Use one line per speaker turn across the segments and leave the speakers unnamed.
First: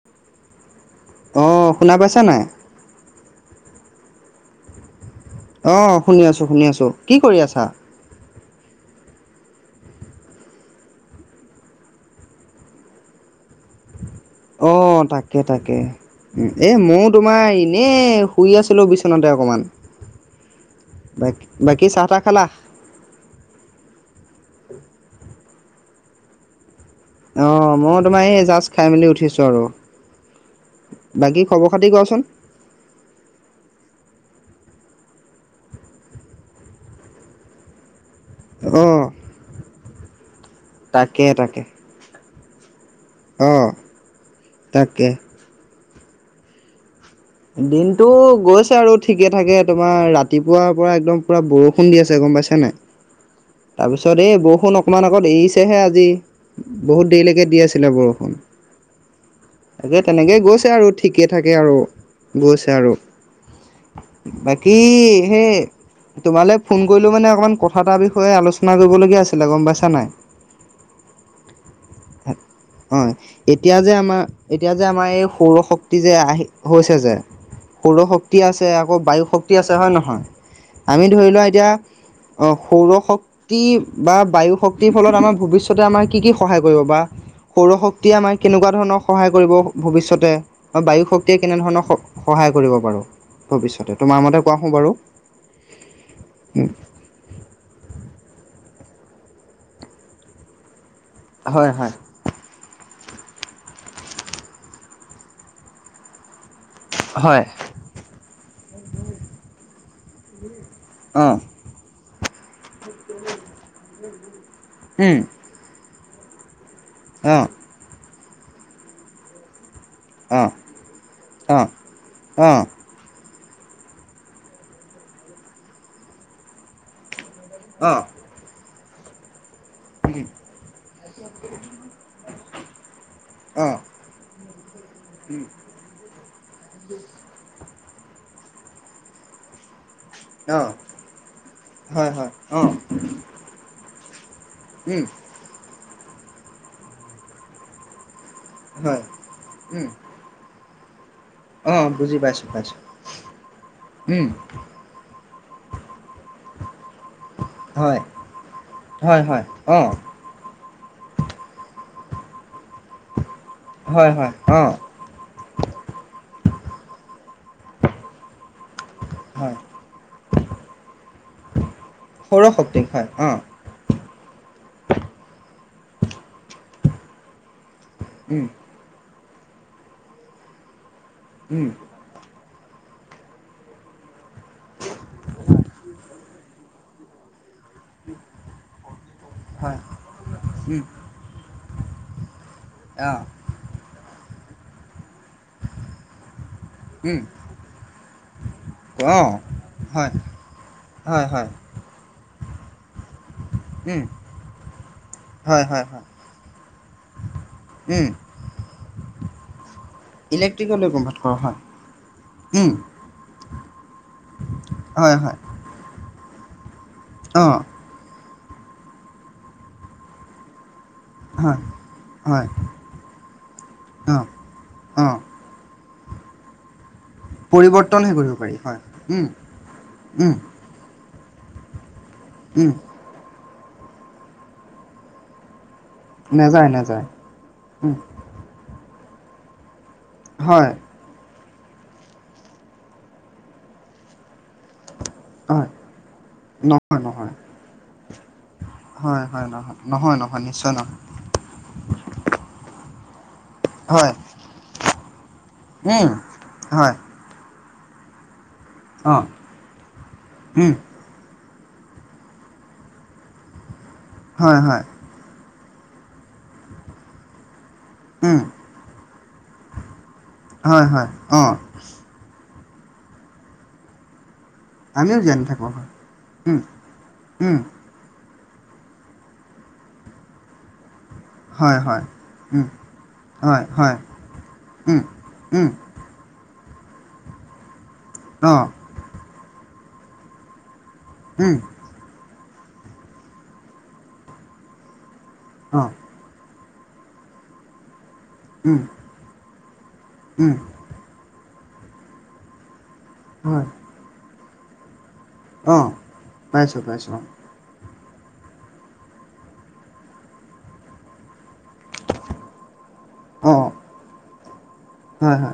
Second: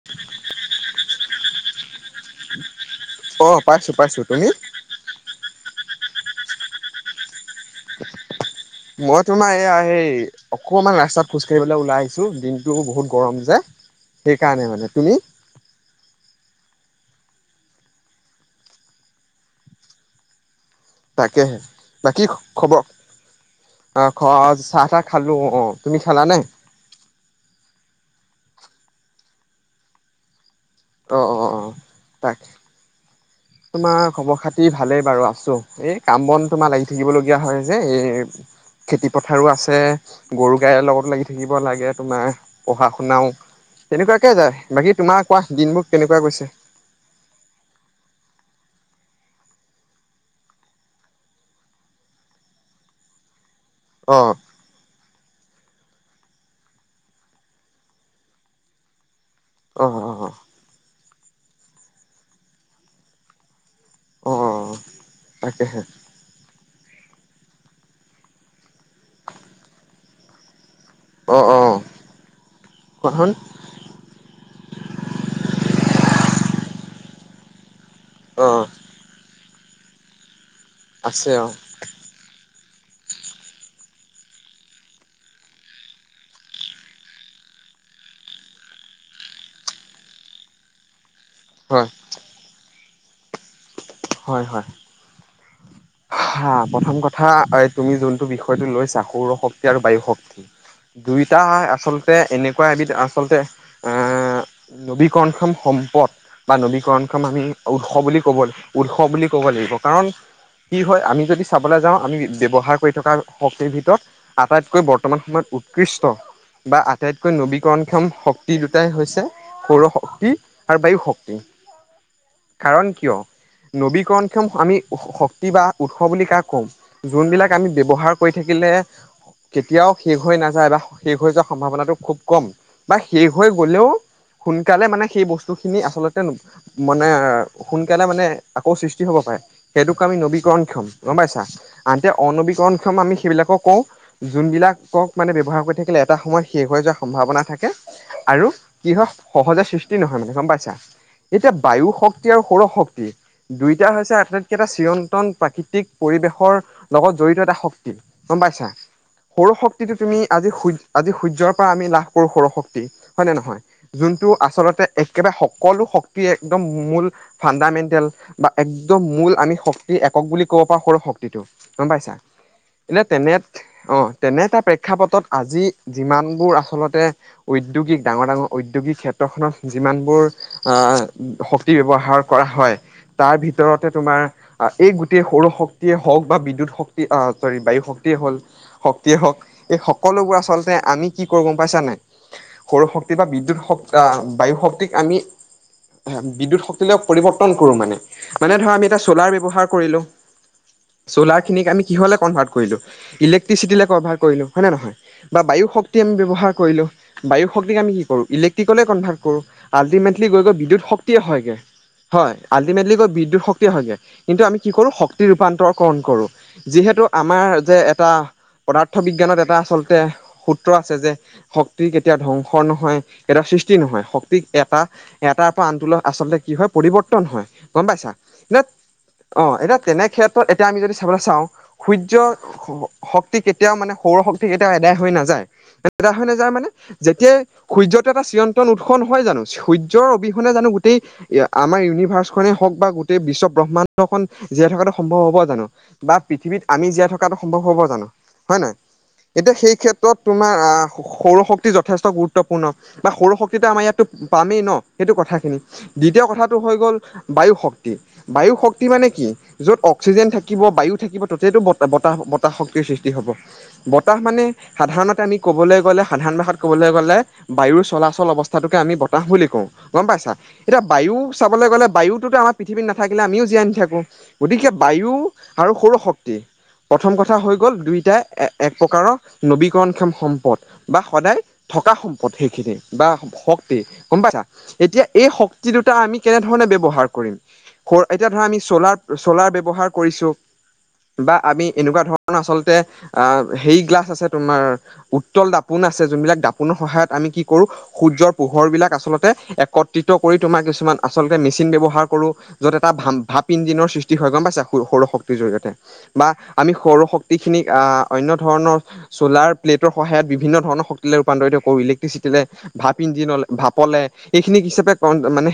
[inaudible]
অ', শুনা পাইছা নাই।
অ', পাইছো পাইছো তুমি?
অ', শুনি আছো শুনি আছো কি কৰি আছা?
মই তোমাৰ এইয়া সেৰি অকমান ৰাস্তাত খোজ কাঢ়িবলে ওলাই আহিছো দিনটো বহুত গৰম যে সেইকাৰণে
অ
মানে
তাক
তুমি
তাকে তাকে এই মইও তোমাৰ এনেই শুই আছিলোঁ বিচনাতে অকণমান বাকী
তাকেহে
বাকী চাহ তাহ খালা
অ খোৱা চাহ তাহ খালো অ তুমি খালা নে
অ মই তোমাৰ এই জাষ্ট খাই মেলি উঠিছো আৰু
অ'
বাকী
অ' অ'
খবৰ খাটি কোৱাচোন
তাক তোমাৰ খবৰ খাটি ভালেই বাৰু আছো এই কাম বন তোমাৰ লাগি থাকিবলগীয়া হয় যে এই
অঁ
খেতি পথাৰো আছে গৰু গাইৰ লগত
তাকে
লাগি থাকিব
তাকে
লাগে তোমাৰ পঢ়া শুনাও
অঁ
তেনেকুৱাকে যায় বাকী
তাকে
তোমাৰ কোৱা দিনবোৰ কেনেকুৱা গৈছে
দিনতটো গৈছে আৰু ঠিকে থাকে তোমাৰ ৰাতিপুৱাৰ পৰা একদম পুৰা বৰষুণ দি আছে গম পাইচা নাই তাৰপিছত
অ'
এই বৰষুণ অ অকণমান আগত এৰিছেহে আজি বহুত দেৰিলৈকে দি আছিলে বৰষুণ
অ'
তাকে
অ'
তেনেকেই গৈছে আৰু ঠিকে থাকে আৰু গৈছে আৰু
অ' অ
বাকী সেই
তাকেহে
তোমালে ফোন কৰিলো মানে অকমান কথা এটা বিষয়ে আলোচনা কৰিব লগা আছিলে গম পাইছা নাই
অ' অ' কখন
অ এতিয়া যে আমাৰ, এতিয়া যে-আমাৰ এই সৌৰশক্তি যে আহি হৈছে যে! সৌৰশক্তি শক্তি
অ
আছে আকৌ বায়ু শক্তি আছে হয়নে নহয়? আমি ধৰি
আছে
লোৱা
অ
এতিয়া অ সৌৰ শক্তি বা বায়ু শক্তিৰ ফলত আমাৰ ভৱিষ্যতে আমাৰ কি কি সহায় কৰিব বা সৌৰ শক্তিয়ে, আমাক কেনেকুৱা ধৰণৰ সহায় কৰিব ভৱিষ্যতে বা বায়ু শক্তি য়ে, কেনেধৰণৰ
হয়
স সহায় কৰিব বাৰু ভৱিষ্যত। তোমাৰ মতে
হয়, হয়,
কোৱাচোন
হা- প্ৰথম কথা তুমি যোনটো বিষয়টো লৈছা- সৌৰ শক্তি আৰু বায়ু শক্তি দুইটা
হয় হয়
আচল এনেকুৱা এবিধ আচলতে নবীকৰণক্ষম সম্পদ। বা নবীকৰণক্ষম আমি উৎস বুলি ক'ব উৎস, বুলি ক'ব লাগিব কাৰণ কি হয় আমি
অঁ
যদি চাবলৈ যাওঁ, আমি ব্যৱহাৰ কৰি থকা, শক্তিৰ ভিতৰত আটাইতকৈ
উম
বৰ্তমান সময়ত উৎকৃষ্ট বা আটাইতকৈ
অঁ
নবী ণক্ষম শক্তি দুটাই হৈছে- সৌৰ শক্তি
অঁ
আৰু বায়ু শক্তি।
অঁ
কাৰণ কিয় নবীকৰণক্ষম আমি শক্তি বা উৎস বুলি কাক কওঁ? যোনবিলাক আমি
অঁ
ব্যৱহাৰ কৰি থাকিলে কেতিয়াও শেষ হৈ নাযায় বা শেষ হৈ যোৱাৰ সম্ভাৱনাটো খুব কম বা শেষ হৈ
অঁ অঁ
গ'লেও সোনকালে মানে সেই
উম
বস্তু খিনি আচলতে মানে সোনকালে মানে আকৌ সৃষ্টি হ'ব পাৰে। সেইটোক আমি
অঁ
নবীকৰণক্ষম গম পাইছা। আনহতে,
হয় হয় অঁ
অনবীকৰণক্ষম আমি সেইবিলাকক
উম
কওঁ-যোনবিলাকক মানে ব্যৱহাৰ কৰি থাকিলে এটা সময়ত শেষ হৈ যোৱাৰ সম্ভাৱনা থাকে, আৰু কিহ হয় সহজে
উম
সৃষ্টি নহয় মানে গম পাইছা। এতিয়া,
অঁ
বায়ু
বুজি
শক্তি
পাইছোঁ
আৰু
পাইছোঁ
সৌৰশক্তি দুইটা হৈছে
উম
আটাইতকেইটা চিৰন্তন প্ৰাকৃতিক পৰিৱেশৰ লগত জড়িত এটা শক্তি
হয়
গম পাইছা?
হয় হয় অঁ
সৌৰশক্তিটো তুমি আজি সূৰ্য আজি সূৰ্যৰ পৰা আমি লাভ কৰো সৌৰশক্তি হয় নে নহয়?
হয় হয়
যোনটো
অঁ
আচলতে একেবাৰে সকলো শক্তি একদম মূল ফাণ্ডামেণ্টেল বা একদম মূল
হয়
আমি শক্তি একক বুলি ক'ব পাৰোঁ সৰু শক্তিটো গম পাইছা।
সৌৰ শক্তি
এনে
হয়
তেনে
অঁ
অ, তেনে এটা প্ৰেক্ষাপটত আজি যিমানবোৰ আচলতে উদ্যোগিক
উম
ডাঙৰ-ডাঙৰ, উদ্যোগিক ক্ষেত্ৰখনত যিমানবোৰ
উম,
শক্তি ব্যৱহাৰ কৰা হয়। তাৰ ভিতৰতে তোমাৰ এই গোটেই সৌৰশক্তিয়ে হওক বা বিদ্যুৎ শক্তি আহ চৰি বায়ু শক্তিয়ে হল শক্তিয়ে হওক,
হয়,
এই সকলোবোৰ আচলতে
উম,
আমি কি কৰো গম পাইছানে। সৌৰশক্তি
অ',
বা বিদ্যুৎ শক্তি বায়ু শক্তিক আমি বিদ্যুৎ শক্তিলে
উম,
পৰিৱৰ্তন কৰোঁ মানে। মানে ধৰা আমি এতিয়া চলাৰ
অ',
ব্যৱহাৰ কৰিলো,
হয়, হয়,
চলাৰ
হয়,
খিনিক আমি কিহলে কনভাৰ্ট কৰিলোঁ, ইলেক্ট্ৰিচিটিলে
উম,
কনভাৰ্ট কৰিলোঁ হয় নে নহয়? বা
হয়,
বায়ু
হয়,
শক্তি
হয়,
আমি ব্যৱহাৰ কৰিলো, বায়ু শক্তিক আমি কি
উম,
কৰো ইলেক ট্ৰিকলে কনভাৰ্ট কৰোঁ। আল্টিমেটলি গৈ গৈ
ইলেক্ট্ৰিকলৈ কনভাৰ্ট
বিদ্যুতশক্তিয়ে
কৰা
হয়গে,
হয়,
হয়
উম,
বিদ্যুৎশক্তিয়ে হয়গে কিন্তু আমি কি কৰো
হয়,
শক্তি
হয়,
ৰূপান্তৰকৰণ কৰো। যিহেতু আমাৰ
অ',
যে এটা পদাৰ্থ বিজ্ঞানত এটা আচলতে সূত্ৰ আছে, যে
হয়,
শক্তি কেতিয়াও
হয়,
ধ্বংস নহয় কেতিয়াও সৃষ্টি নহয়,
অ',
শক্তিক এটা
অ',
এটা আনটোলৈ আচলতে কি হয় পৰিৱৰ্তন হয়। গম পাইছা।
পৰিৱৰ্তনহে কৰিব পাৰি
এতি
হয়, উম,
অ এতিয়া তেনে
উম,
ক্ষেত্ৰত এতিয়া আমি যদি চাবলৈ চাওঁ সূৰ্য
উম,
শক্তি কেতিয়াও মানে সৌৰ শক্তি কেতিয়াও এদায় হৈ নাযায়। আদায় হৈ নাযায় মানে- যেতিয়াই
উম,
সূৰ্যটো এটা চিয়ন্ত্ৰন উৎস নহয় জানো? সূৰ্যৰ অবিহনে জানো
হয়,
গোটেই আমাৰ ইউনিভাৰ্চ খনে হওক বা গোটেই বিশ্ব ব্ৰহ্মাণ্ডখন জীয়াই থকাত সম্ভৱ হ'ব জানো
হয়,
বা পৃথিৱীত আমি
নহয়,
জীয়াই
নহয়,
থকাতটো সম্ভৱ হ'ব জানো হয় নে নহয়।
হয়, হয়,
এতিয়া সেই
নহয়, নহয়,
ক্ষেত্ৰত
নহয়,
তোমাৰ
নিশ্চয়
আহ
নহয়,
সৌৰ শক্তি যথেষ্ট গুৰুত্ব পূৰ্ণ বা সৰু শক্তিটো আমাৰ ইয়াতো
হয়,
পামেই ন সেইটো কথাখিনি
উম,
দ্বিতীয় কথাটো হৈ
হয়,
গ'ল বায়ু, শক্তি বায়ু শক্তি, মানে
অ',
কি য'ত অক্সিজেন থাকিব
উম,
বায়ু থাকিব। তাতেই বতাহ বতাহ শক্তিৰ সৃষ্টি হ'ব বতাহ মানে
হয়, হয়,
সাধাৰণতে আমি ক'বলৈ গ'লে সাধাৰণ ভাষাত ক'বলৈ গ'লে বায়ুৰ চলাচল
উম,
অৱস্থাতোকে আমি বতাহ বুলি কওঁ গম পাইছা এতিয়া
হয়, হয়,
বায়ু
অ',
চাবলৈ গ'লে বায়ুতোতো আমাৰ পৃথিৱীত নাথাকিলে আমিও জীয়াই আনি থাকো গতিকে বায়ু
আমিও জানি থাকোঁ
আৰু
হয়,
সৌৰশক্তি
উম,
প্ৰথম কথা হৈ
উম,
গ'ল দুয়োটাই এ এক প্ৰকাৰৰ নবীকৰণ কম সম্পদ বা সদায় থকা সম্পদ সেইখিনি বা শক্তি গমপাইছা এতিয়া এই শক্তিটোত টা আমি কেনেধৰণে ব্যৱহাৰ কৰিম এতিয়া ধৰা আমি চ'লাৰ- চলাৰ ব্যৱহাৰ কৰিছো বা আমি এনেকুৱা ধৰণ- কাৰ আচলতে অ হেৰি গ্লাছ আছে তোমাৰ উত্তল দাপোন আছে যোনবিলাক দাপোন। কুনৰ সহায়ত আমি কি কৰো সূৰ্যৰ পোহৰ বিলাক আচল্ততে একত্ৰিত কৰি তোমাৰ কিছুমান আচলতে মেচিন ব্যৱহাৰ কৰো যত এটা ভ ভাপ ইঞ্জিনৰ সৃষ্টি হয় গম পাইছেৰু সৌৰশক্তি জৰিয়তে বা আমি সৌৰ শক্তি খিনিক আহ অনন্য ধৰণৰ চ'লাৰ প্লেটৰ সহায়ত বিভিন্ন ধৰণৰ শক্তিলৈ ৰূপান্তৰিত কৰিলে ভাপ ইঞ্জিনৰে বাপৰে সেই খিন হিচাপে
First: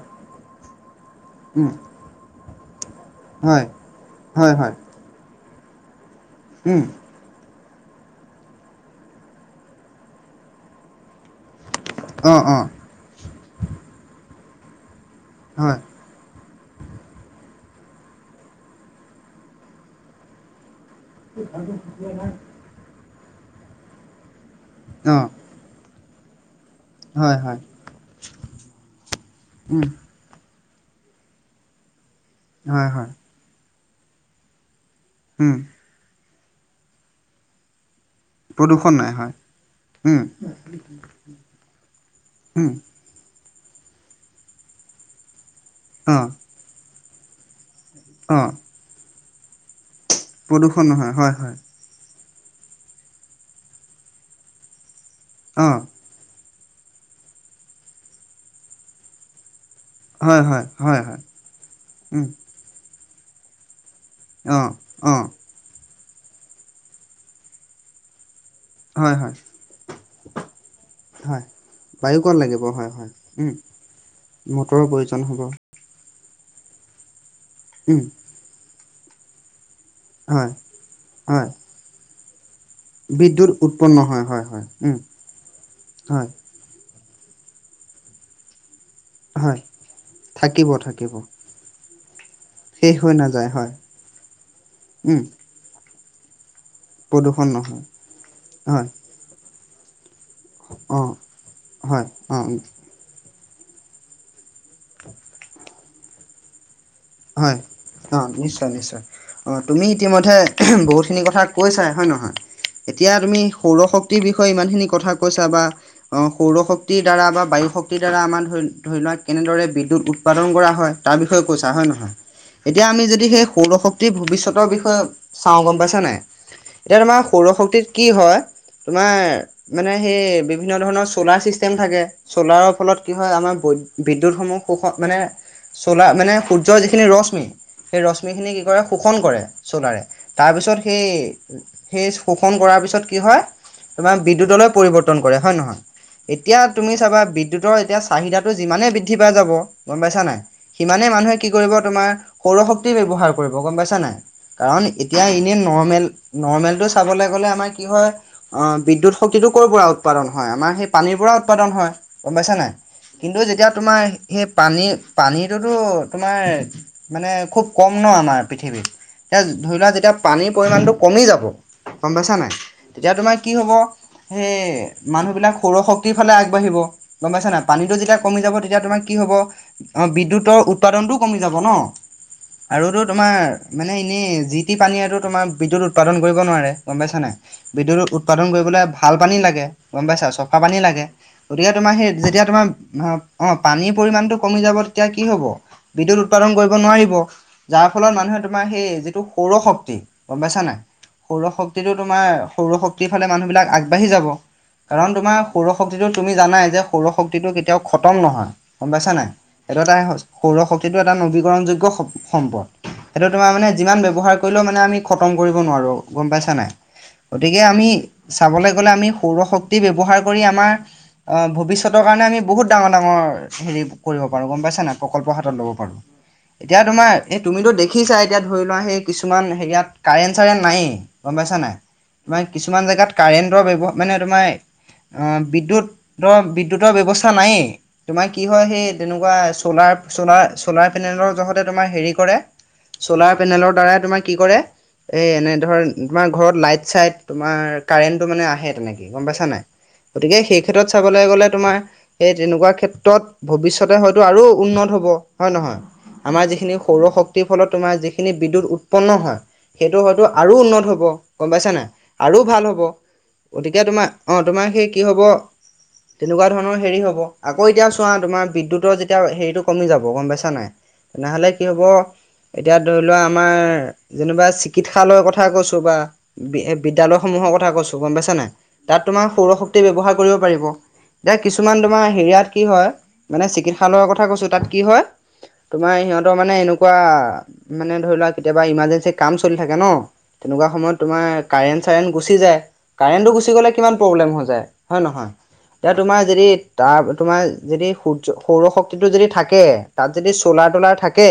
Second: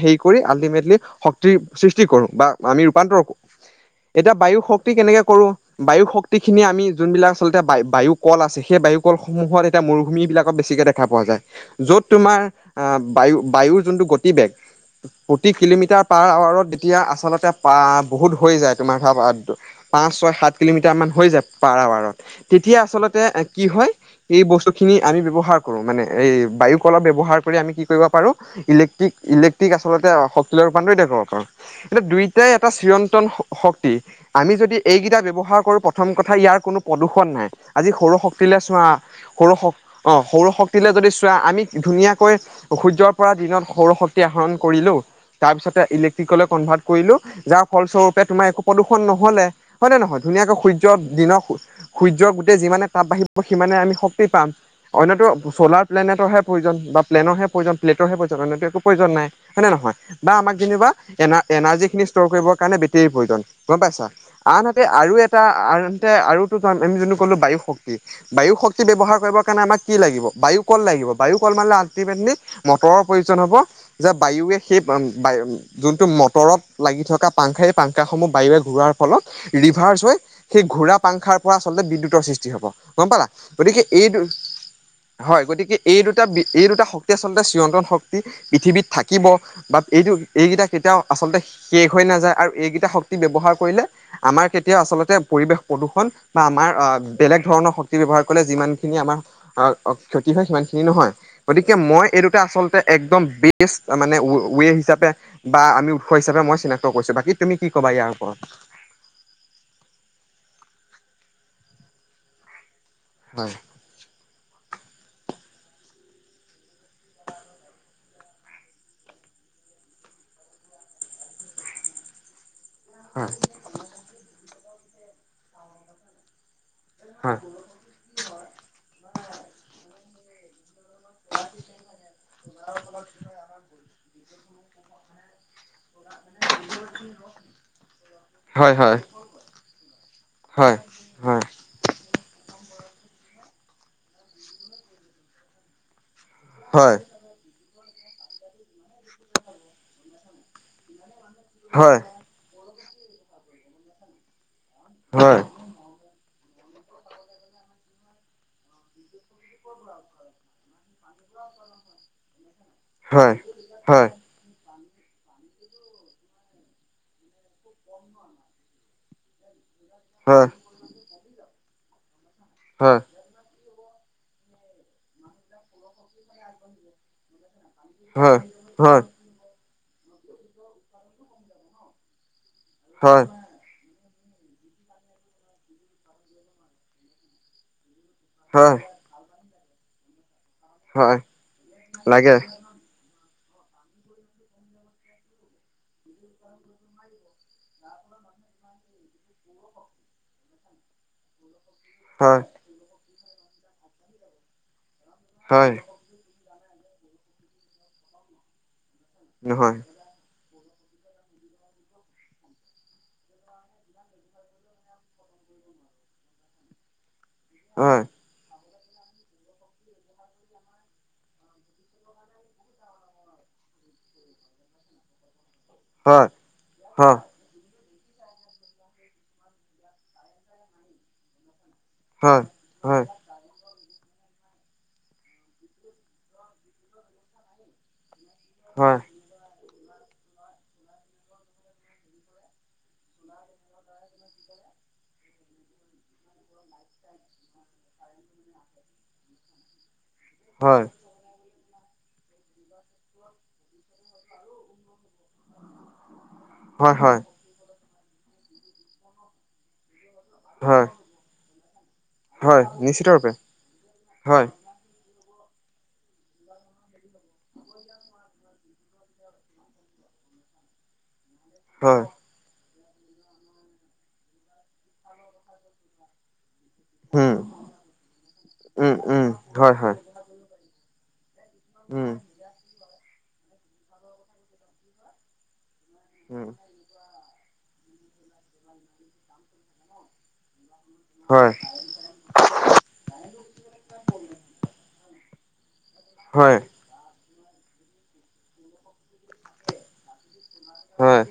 হে কৰি আলটিটল সৃষ্টি কৰো বা আমি ৰূপান্তৰ কৰো এতিয়া বায়ু, শক্তি কেনেকে কৰো। বায়ু শক্তিখিনি আমি যোনবিলাক আচলতে বায়ু কল আছে সেই বায়ু কলসমূহত এতিয়া মৰুভূমি বিলাকক বেছিকে দেখা পোৱা যায়। য'ত তোমাৰ বায়ু বায়ুৰ যোনটো গতিবেগ প্ৰতি কিলোমিটাৰ। পাৰ আৱাৰত তেতিয়া আচলতে প বহুত হৈ যায় তোমাৰ ধ পাঁচ ছয় সাত কিলোমিটাৰ মান হৈ যায়। পাৰ আাৱাৰত তেতিয়া আচলতে কি হয় এই বস্তুখিনি আমি ব্যৱহাৰ কৰো মানে এই বায়ু অলপ ব্যৱহাৰ কৰি আমি কি কৰিব পাৰোঁ ইলেক্ট্ৰিক ইলেক্ট্ৰিক আচলতে শৰ এ দুইটাই এটা চিৰন্তন শক্তি আমি যদি এইকেইটা ব্যৱহাৰ কৰোঁ প্ৰথম কথা ইয়াৰ কোনো প্ৰদূষণ নাই আজি সৰু শক্তি সৌৰশক্তি চোৱা
নাই হয়।
সৰু অ
উম।
সৌৰ শক্তিলে যদি চোৱা আমি ধুনীয়াকৈ
উম।
সূৰ্যৰ পৰা দিনত সৌৰ শক্তি আহৰণ কৰিলো তাৰপিছতে
অ।
ইলেক্ট্ৰিকলৈ কনভাৰ্ট কৰিলো যাৰ ফলস্বৰুপে
অ।
তোমাৰ একো প্ৰদূষণ নহলে হয়নেে নহয় ধুনীয়াকে
প্ৰদূষণ
সূৰ্যৰ
নহয়। হয়
দিনক
হয়।
সূৰ্যৰ গোটেই যিমানে তটাপ বাঢ়িব সিমানে আমি শক্তি পাম অন্যতো
অ।
ছ'লাৰ প্লেনেটৰহে প্ৰয়োজন বা প্লেনৰহে প্ৰয়োজন্লেটৰহে প্ৰয়জননেতো একো প্ৰয়োজন নাই হয়েনে নহয় বা
হয়
আমাক
হয়।
যেনিবা
হয় হয়।
এ এনাৰ্জি খিনি ষ্ট'ৰ
উম।
কৰিবৰ কাৰণে বেটেৰীৰ প্ৰয়োজন গম পাইছা
অ।
আনহাতে আৰু
অ।
এটা আনহাতে আৰু আমি যোনটো কলো বায়ু শক্তি বায়ু শক্তি বেচি
হয়
ব্যৱহাৰ
হয়।
কৰিবৰ কাৰণে আমাক কি লাগিব বায়ু কল লাগিব বায়ু
হয়।
কল মানে
বায়ু কল
আল্টিমেটলি-
লাগিব। হয়
মটৰৰ
হয়।
প্ৰয়োজন
উম।
হব যে বায়ুৱে সেই
মটৰৰ প্ৰয়োজন হ'ব।
যোনতটো মটৰত লাগি থকা পাংখা এই পাংখা
উম।
সমূহ বায়িৰে ঘূৰাৰ ফলত ৰিভাৰ্চ হৈ
হয়
সেই ঘোঁৰা পাংখাৰ
হয়
পৰা আচলতে বিদ্যুতৰ সৃষ্টি হ'ব। গম পালা
বিদ্যুৎ
গতিকে
উৎপন্ন
এইটো
হয় হয় হয় উম
হয় গতিকে এই দুটা
হয়
বি এই দুটা শক্তি আচল্ততে চিয়ন্ত্ৰন শক্তি পৃথিৱীত থাকিব।
হয়
বা এইটো এইকেইটা
থাকিব
কেতিয়াও
থাকিব
আচলতে শেষ হৈ নাযায় আৰু এইকেইটা
শেষ হৈ
শক্তি
নাযায়
ব্যৱহাৰ
হয়
কৰিলে আমাৰ কেতিয়াও আচলতে
উম
পৰিৱেশ প্ৰদূষণ বা আমাৰ বেলেগ
প্ৰদূষণ
ধৰণৰ
নহয়
শক্তি ব্যয়ৱহাৰ কৰিলে
হয়
যিমানখিনি আমাৰ আহ ক্ষতি হয় সিমানখিনি
অ
নহয়, গতিকে
হয়
মই এই
অ
দুটা আচলতে একদম বেচ মানে উ- ৱে হিচাপে বা আমি উৎস হিচাপে মই চিনাক্ত কৰিছো বাকী তুমি কি ক'বা ইয়াৰ ওপৰত।
অঁ তুমি ইতিমধ্যে বহুতখিনি কথা কৈছাই হয় নে নহয়, এতিয়া তুমি
হয়
সৌৰশক্ত বিষয়ে ইমানখিনি কথা কৈছা বা। অঁ সৌৰ শক্তিৰ দ্বাৰা বা বায়ু শক্তিৰ দ্বাৰা আমাৰ ধৰি ধৰি লোৱাক কেনেদৰে বিদ্যুৎ উৎ ৎপাদন কৰা হয় তাৰ বিষয়ে কৈছা হয় নহয়। এতিয়া আমি যদি
হয়
সেই সৌৰশক্তি ভৱিষ্যতৰ বিষয়ে চাও গম পাইছা নাই। এতিয়া তোমাৰ সৌৰ শক্তিত কি হয় তোমাৰ মানে সেই বিভিন্ন ধৰণৰ চ'লাৰ ছিষ্টেম থাকে, চ'লাৰৰ ফলত কি হয় আমাৰ বৈ বিদ্যুৎ সমূহ সুখত মানে চলা ম ৰ যিখিনি ৰশ্মি সেই ৰশ্মিখিনি কি
হয়
কৰে
হয়
শোষণ কৰে চোলাৰে
হয়
তাৰপিছত সেই
হয়
সেই শোষণ কৰাৰ পিছত কি হয় তোমাৰ বিদ্যুতলৈ পৰিৱৰ্তন কৰে হয়ে নহয়। এতিয়া তুমি
হয়
চাবা বিদ্যুতৰ এতিয়া চাহিদাটো যিমানে বৃদ্ধি পাই যাব গম পাইছা নাই, সিমানে মানুহে কি কৰিব
হয়
তোমাৰ সৌৰ শক্তি ব্যৱহাৰ কৰিব গম পাইছা নাই? কাৰণ
হয়
এতিয়া
হয়
এনে নৰ্মেল নৰ্মেলটো চাবলৈ গ'লে, আমাৰ কি হয়। অঁ বিদ্যুত শক্তিটো কৰ'ৰ পৰা উৎপাদন হয় আমাৰ সেই পানীৰ পৰা উৎপাদন হয় গম পাইছ নাই।
হয়
কিন্তু যেতিয়া তোমাৰ
হয়
সেই পানী পানীটোতো- তোমাৰ মানে খুব কম ন আমাৰ পৃথিৱীত, এতিয়া ধৰি লোৱা যেতিয়া
হয়,
পানীৰ পৰিমাণটো- কমি যাব গম পাইছা নাই,
হয়,
তেতিয়া তোমাৰ কি হ'ব? সেই মানুহবিলাক সৌৰ শক্তিৰ ফালে আগবাঢ়িব। গম পাইছা নাই পানীটো যেতিয়া
হয়,
কমি যাব, তেতিয়া তোমাৰ
হয়,
কি হব অ বিদ্যুতৰ উৎপাদনতটোও কমি যাব ন। আৰুতো
হয়,
তোমাৰ- মানে এনেই যি টি পানী আৰু তোমাৰ বিদ্যুত উৎপাদন কৰিব নোৱাৰে, গম পাইছা নাই। বিদ্যুত উৎপাদন
হয়,
কৰিবলৈ ভাল পানী লাগে, গম পাইছা চব। চফা পানী লাগে,
হয়,
গতিকে তোমাৰ সেই
লাগে,
যেতিয়া তোমাৰ- অ পানীৰ পৰিমণটো কমি যাব তেতিয়া কি হব বিদ্যুৎ উৎপাদন কৰিব নোৱাৰিব। যাৰ ফলত মানুহে তোমাৰ সেই যিটো সৌৰ শক্তি গম পাইছা নাই। সৌৰ শক্তিটো তোমাৰ
হয়,
সৌৰ শক্তিৰ ফালে মানুহবিলাক আগবাঢ়ি যাব, কাৰণ তোমাৰ
হয়,
সৌৰ শক্তি তুমি জানাই যে সৌৰ শক্তিটো কেতিয়াও খতম নহয়, গম পাইছা নাই
নহয়,
সটো এটা সৌৰ শক্তিটো এটা নবীকৰণযোগ্য সম্পদ। সেইটো তোমাৰ মানে যিমান ব্যৱহাৰ কৰিলেও মানে আমি খতম কৰিব নোৱাৰো গম পাইছা নাই। গতিকে আমি
হয়,
চাবলৈ গলে আমি সৌৰ শক্তি ব্যৱহাৰ কৰি আমাৰ অঁ ভৱিষ্যতৰ কাৰণে আমি বহুত ডাঙৰ ডাঙৰ হেৰি কৰিব পাৰোঁ গম পাইছা নাই। প্ৰকল্পৰ হাতত ল'ব পাৰো,
হয়,
এতিয়া
হয়,
তোমাৰ এই তুমিতো দেখিছা এতিয়া ধৰি লোৱা সেই কিছুমান হেয়াত কাৰেণ্ট চাৰেণ্ট নায়েই গম পাইছা নাই।
হয়,
তোমাৰ কিছুমান
হয়,
জেগাত কাৰেণ্টৰ ব্যৱ মানে তোমাৰ বিদ্যুতৰ বিদ্যুতৰ ব্যৱস্থা নায়েই। তোমাৰ কি হয় সেই তেনেকুৱা চলাৰ চলাৰ চলাৰ পেনেলৰ জগতে তোমাৰ হেৰি কৰে। চলাৰ পেনেলৰ দ্বাৰাই তোমাৰ কি কৰে? এ এনে ধৰ তোমাৰ ঘৰত লাইট চাইট তোমাৰ কাৰেণ্টো মানে আহে তেনেকে গম পাইছা নাই। গতিকে সেই
হয়,
ক্ষেত্ৰত চাবলৈ গলে তোমাৰ এই তেনেকুৱা ক্ষেত্ৰত ভৱিষ্যতে হয়তো আৰু উন্নত হ'ব হয় নহয়? আমাৰ যিখিনি
হয়,
সৌৰ
হয়,
শক্তি তি ফলত তোমাৰ যিখিনি বিদ্যুৎ উৎপন্ন হয়, সেইটো হয়তো আৰু
হয়,
উন্নত হব গম পাইছা নাই। আৰু
হয়,
ভাল হ'ব,
নিশ্চিতৰূপে,
গতিকে তোমাৰ অঁ
হয়,
তোমাৰ সেই কি হ'ব? তেনেকুৱা ধৰণৰ হেৰি হব আকৌ এতিয়া চোৱা তোমাৰ বিদ্যুতৰ যেতিয়া হেৰি টো কমি যাব গম পাইছা নাই? তেনেহলে কি হ'ব
হয়,
এতিয়া ধৰি লোৱা আমাৰ যেনিবা চিকিৎসালয়ৰ কথা কৈছো বা বি
উম,
বিদ্যালয়সমূহৰ কথা কৈছো গম পাইছা নাই?
উম,
তাত তোমাৰ
উম,
সৌৰ
হয়,
শক্তি
হয়,
ব্যৱহাৰ কৰিব পাৰিব। দে কিছুমান তোমাৰ
উম,
হেৰিয়াত কি হয় মানে চিকিৎসালয়ৰ কথা কৈছোঁ তাত কি হয় তোমাৰ সেহঁতৰ
উম,
মানে এনো তেনেকুৱা মানে ধৰি লোৱা কেতিয়াবা ইমাৰ্জেঞ্চি কাম চলি থাকে ন তেনেকুৱা সময়ত তোমাৰ
হয়,
কাৰেণ্ট - চাৰেন গুচি যায়, কাৰেণ্টটো গুচি গলে কিমান প্ৰব্লেম হৈ যায় হয় নহয়? এতিয়া তোমাৰ যদি
হয়,
তাৰ তোমাৰ যদি সূৰ্য সৌৰশক্তিটো যদি থাকে তাত যদি চ'লা তোলাৰ
হয়,
থাকে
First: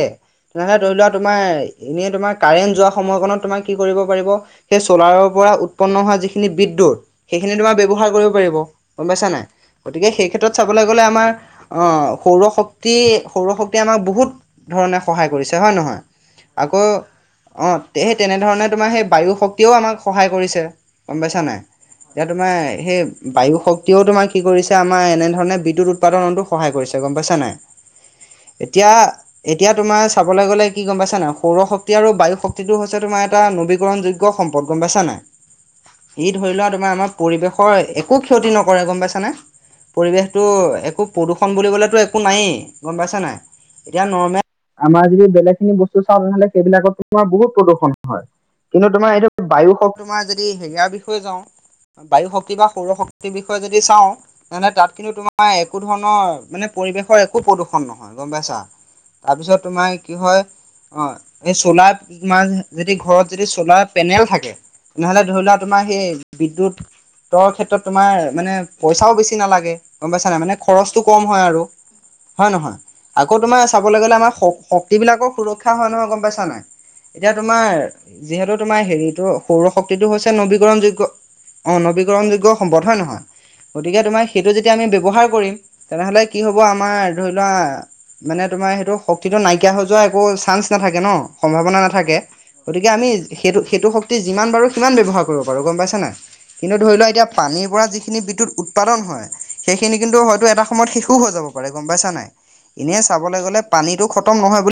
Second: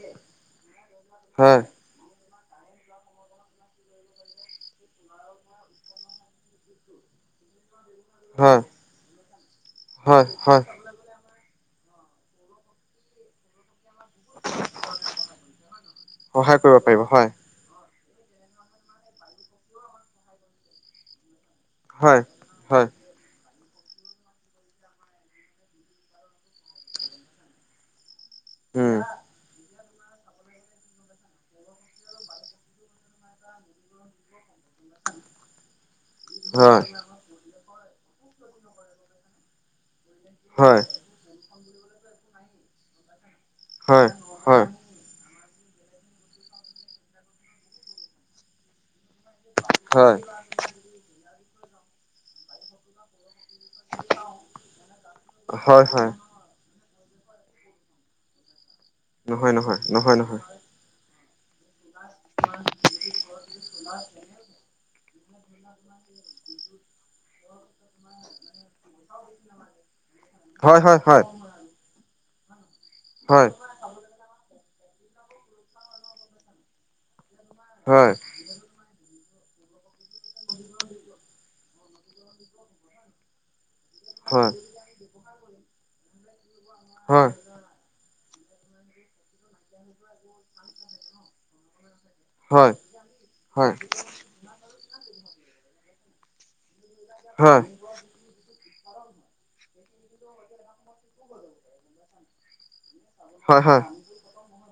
তেনেহ'লে ধৰি লোৱা তোমাৰ
হয়,
এনেই তোমাৰ কাৰেণ্ট যোৱা সময়কণত তোমাৰ কি কৰিব পাৰিব সেই চলাৰৰ পৰা উৎপন্ন হোৱা যিখিনি বিদ্যুৎ সেইখিনি তোমাৰ ব্যৱহাৰ কৰিব পাৰিব
হয়,
গম পাইছা নাই? গতিকে
হয়,
সেই ক্ষেত্ৰত
হয়,
চাবলৈ গলে আমাৰ অ সৌৰশক্তি - সৌৰশক্তি আমাক বহুত ধৰণে সহায় কৰিছে হয় নহয়
সহায় কৰিব
আকৌ
পাৰিব, হয়,
অ তে সেই তেনেধৰণে তোমাৰ সেই বায়ু শক্তিও আমাক সহায় কৰিছে গম পাইছা নাই?
হয়,
এতিয়া তোমাৰ
হয়,
সেই বায়ু শক্তিও তোমাৰ কি কৰিছে আমাৰ এনেধৰণে বিদ্যুৎ উৎপাদনতো সহায় কৰিছে গম পাইছা নাই? এতিয়া
উম,
এতিয়া তোমাৰ চাবলৈ গ'লে কি গম পাইছানে? সৌৰ শক্তি আৰু বায়ু শক্তিটো হৈছে তোমাৰ এটা নবীকৰণ যোগ্য সম্পদ গম পাইছা নাই? অ ই ধৰি লোৱা
হয়,
তোমাৰ আমাৰ পৰিৱেশৰ একো ক্ষতি নকৰে গম পাইছানে? পৰিৱেশ তো
হয়,
একো প্ৰদূষণ বুলিবলেতো একো নায়েই গম পাইছে নাই? এতিয়া
হয়,
নৰ্মেল
হয়,
আমাৰ যদি বেলেগখিনি বস্তু চাওঁ তেনেহ'লে সেইবিলাক তোমাৰ বহুত প্ৰদূষণ হয়। কিন্তু তোমাৰ এইটো বায়ু শক্তি
হয়,
তোমাৰ যদি হেৰিয়াৰ বিষয়ে যাওঁ বায়ু শক্তি বা সৌৰ শক তি বিষয়ে যদি চাও তেনেহলে তাত কিন্তু তোমাৰ একো
হয়,
ধৰণৰ
হয়,
মানে পৰিবেশৰ এ কো প্ৰদূষণ নহয় গম পাইছা?
নহয়, নহয়,
তাৰপিছত তোমাৰ কি
নহয়, নহয়।
হয় অ এই চলাৰ তোমাৰ যদি ঘৰত যদি চলাৰ পেনেল থাকে তেনেহলে ধৰি লোৱা তোমাৰ সেই বিদ্যুৎ তৰ ক্ষেত্ৰত তোমাৰ মানে পইচাও বেছি নালাগে গম পাইছা নাই মানে খৰচটো কম হয় আৰু। হয় নহয়? আকৌ
হয়
তোমাৰ চাবলৈ গলে আমাৰ শ শক্তিবিলাকৰ সুৰক্ষা হয় নহয় গম পাইছা নাই? এতিয়া তোমাৰ
হয়
যিহেতু তোমাৰ হেৰিটো সৌৰ শক্তিটো হৈছে নবীকৰণ যোগ্য অ নৱীকৰণ যোগ্য সম্পদ হয় নহয়? গতিকে তোমাৰ সেইটো
হয়
যেতিয়া আমি ব্যৱহাৰ কৰিম তেনেহলে কি হব আমাৰ
হয়
ধৰি লোৱা মানে তোমাৰ সেইটো শক্তিটো নাইকিয়া হৈ যোৱা একো চানস নাথাকে ন সম্ভাৱনা নাথাকে।
হয়
গতিকে আমি সেইটো
হয়
সেইটো শক্তি যিমান পাৰো সিমান ব্যৱহাৰ কৰিব পাৰো গম পাইছা নাই? কিন্তু ধৰি লোৱা এতিয়া
হয়
পানীৰ পৰা যিখিনি বিদ্যুৎ উৎ পাদন হয় সেইখিনি কিন্তু হয়তো এটা সময়ত শেষু হৈ যাব পাৰে গম পাইছা নাই? এনে চাবলৈ
হয়
গ'লে
হয়
পানীটো খতম নহয় বুলি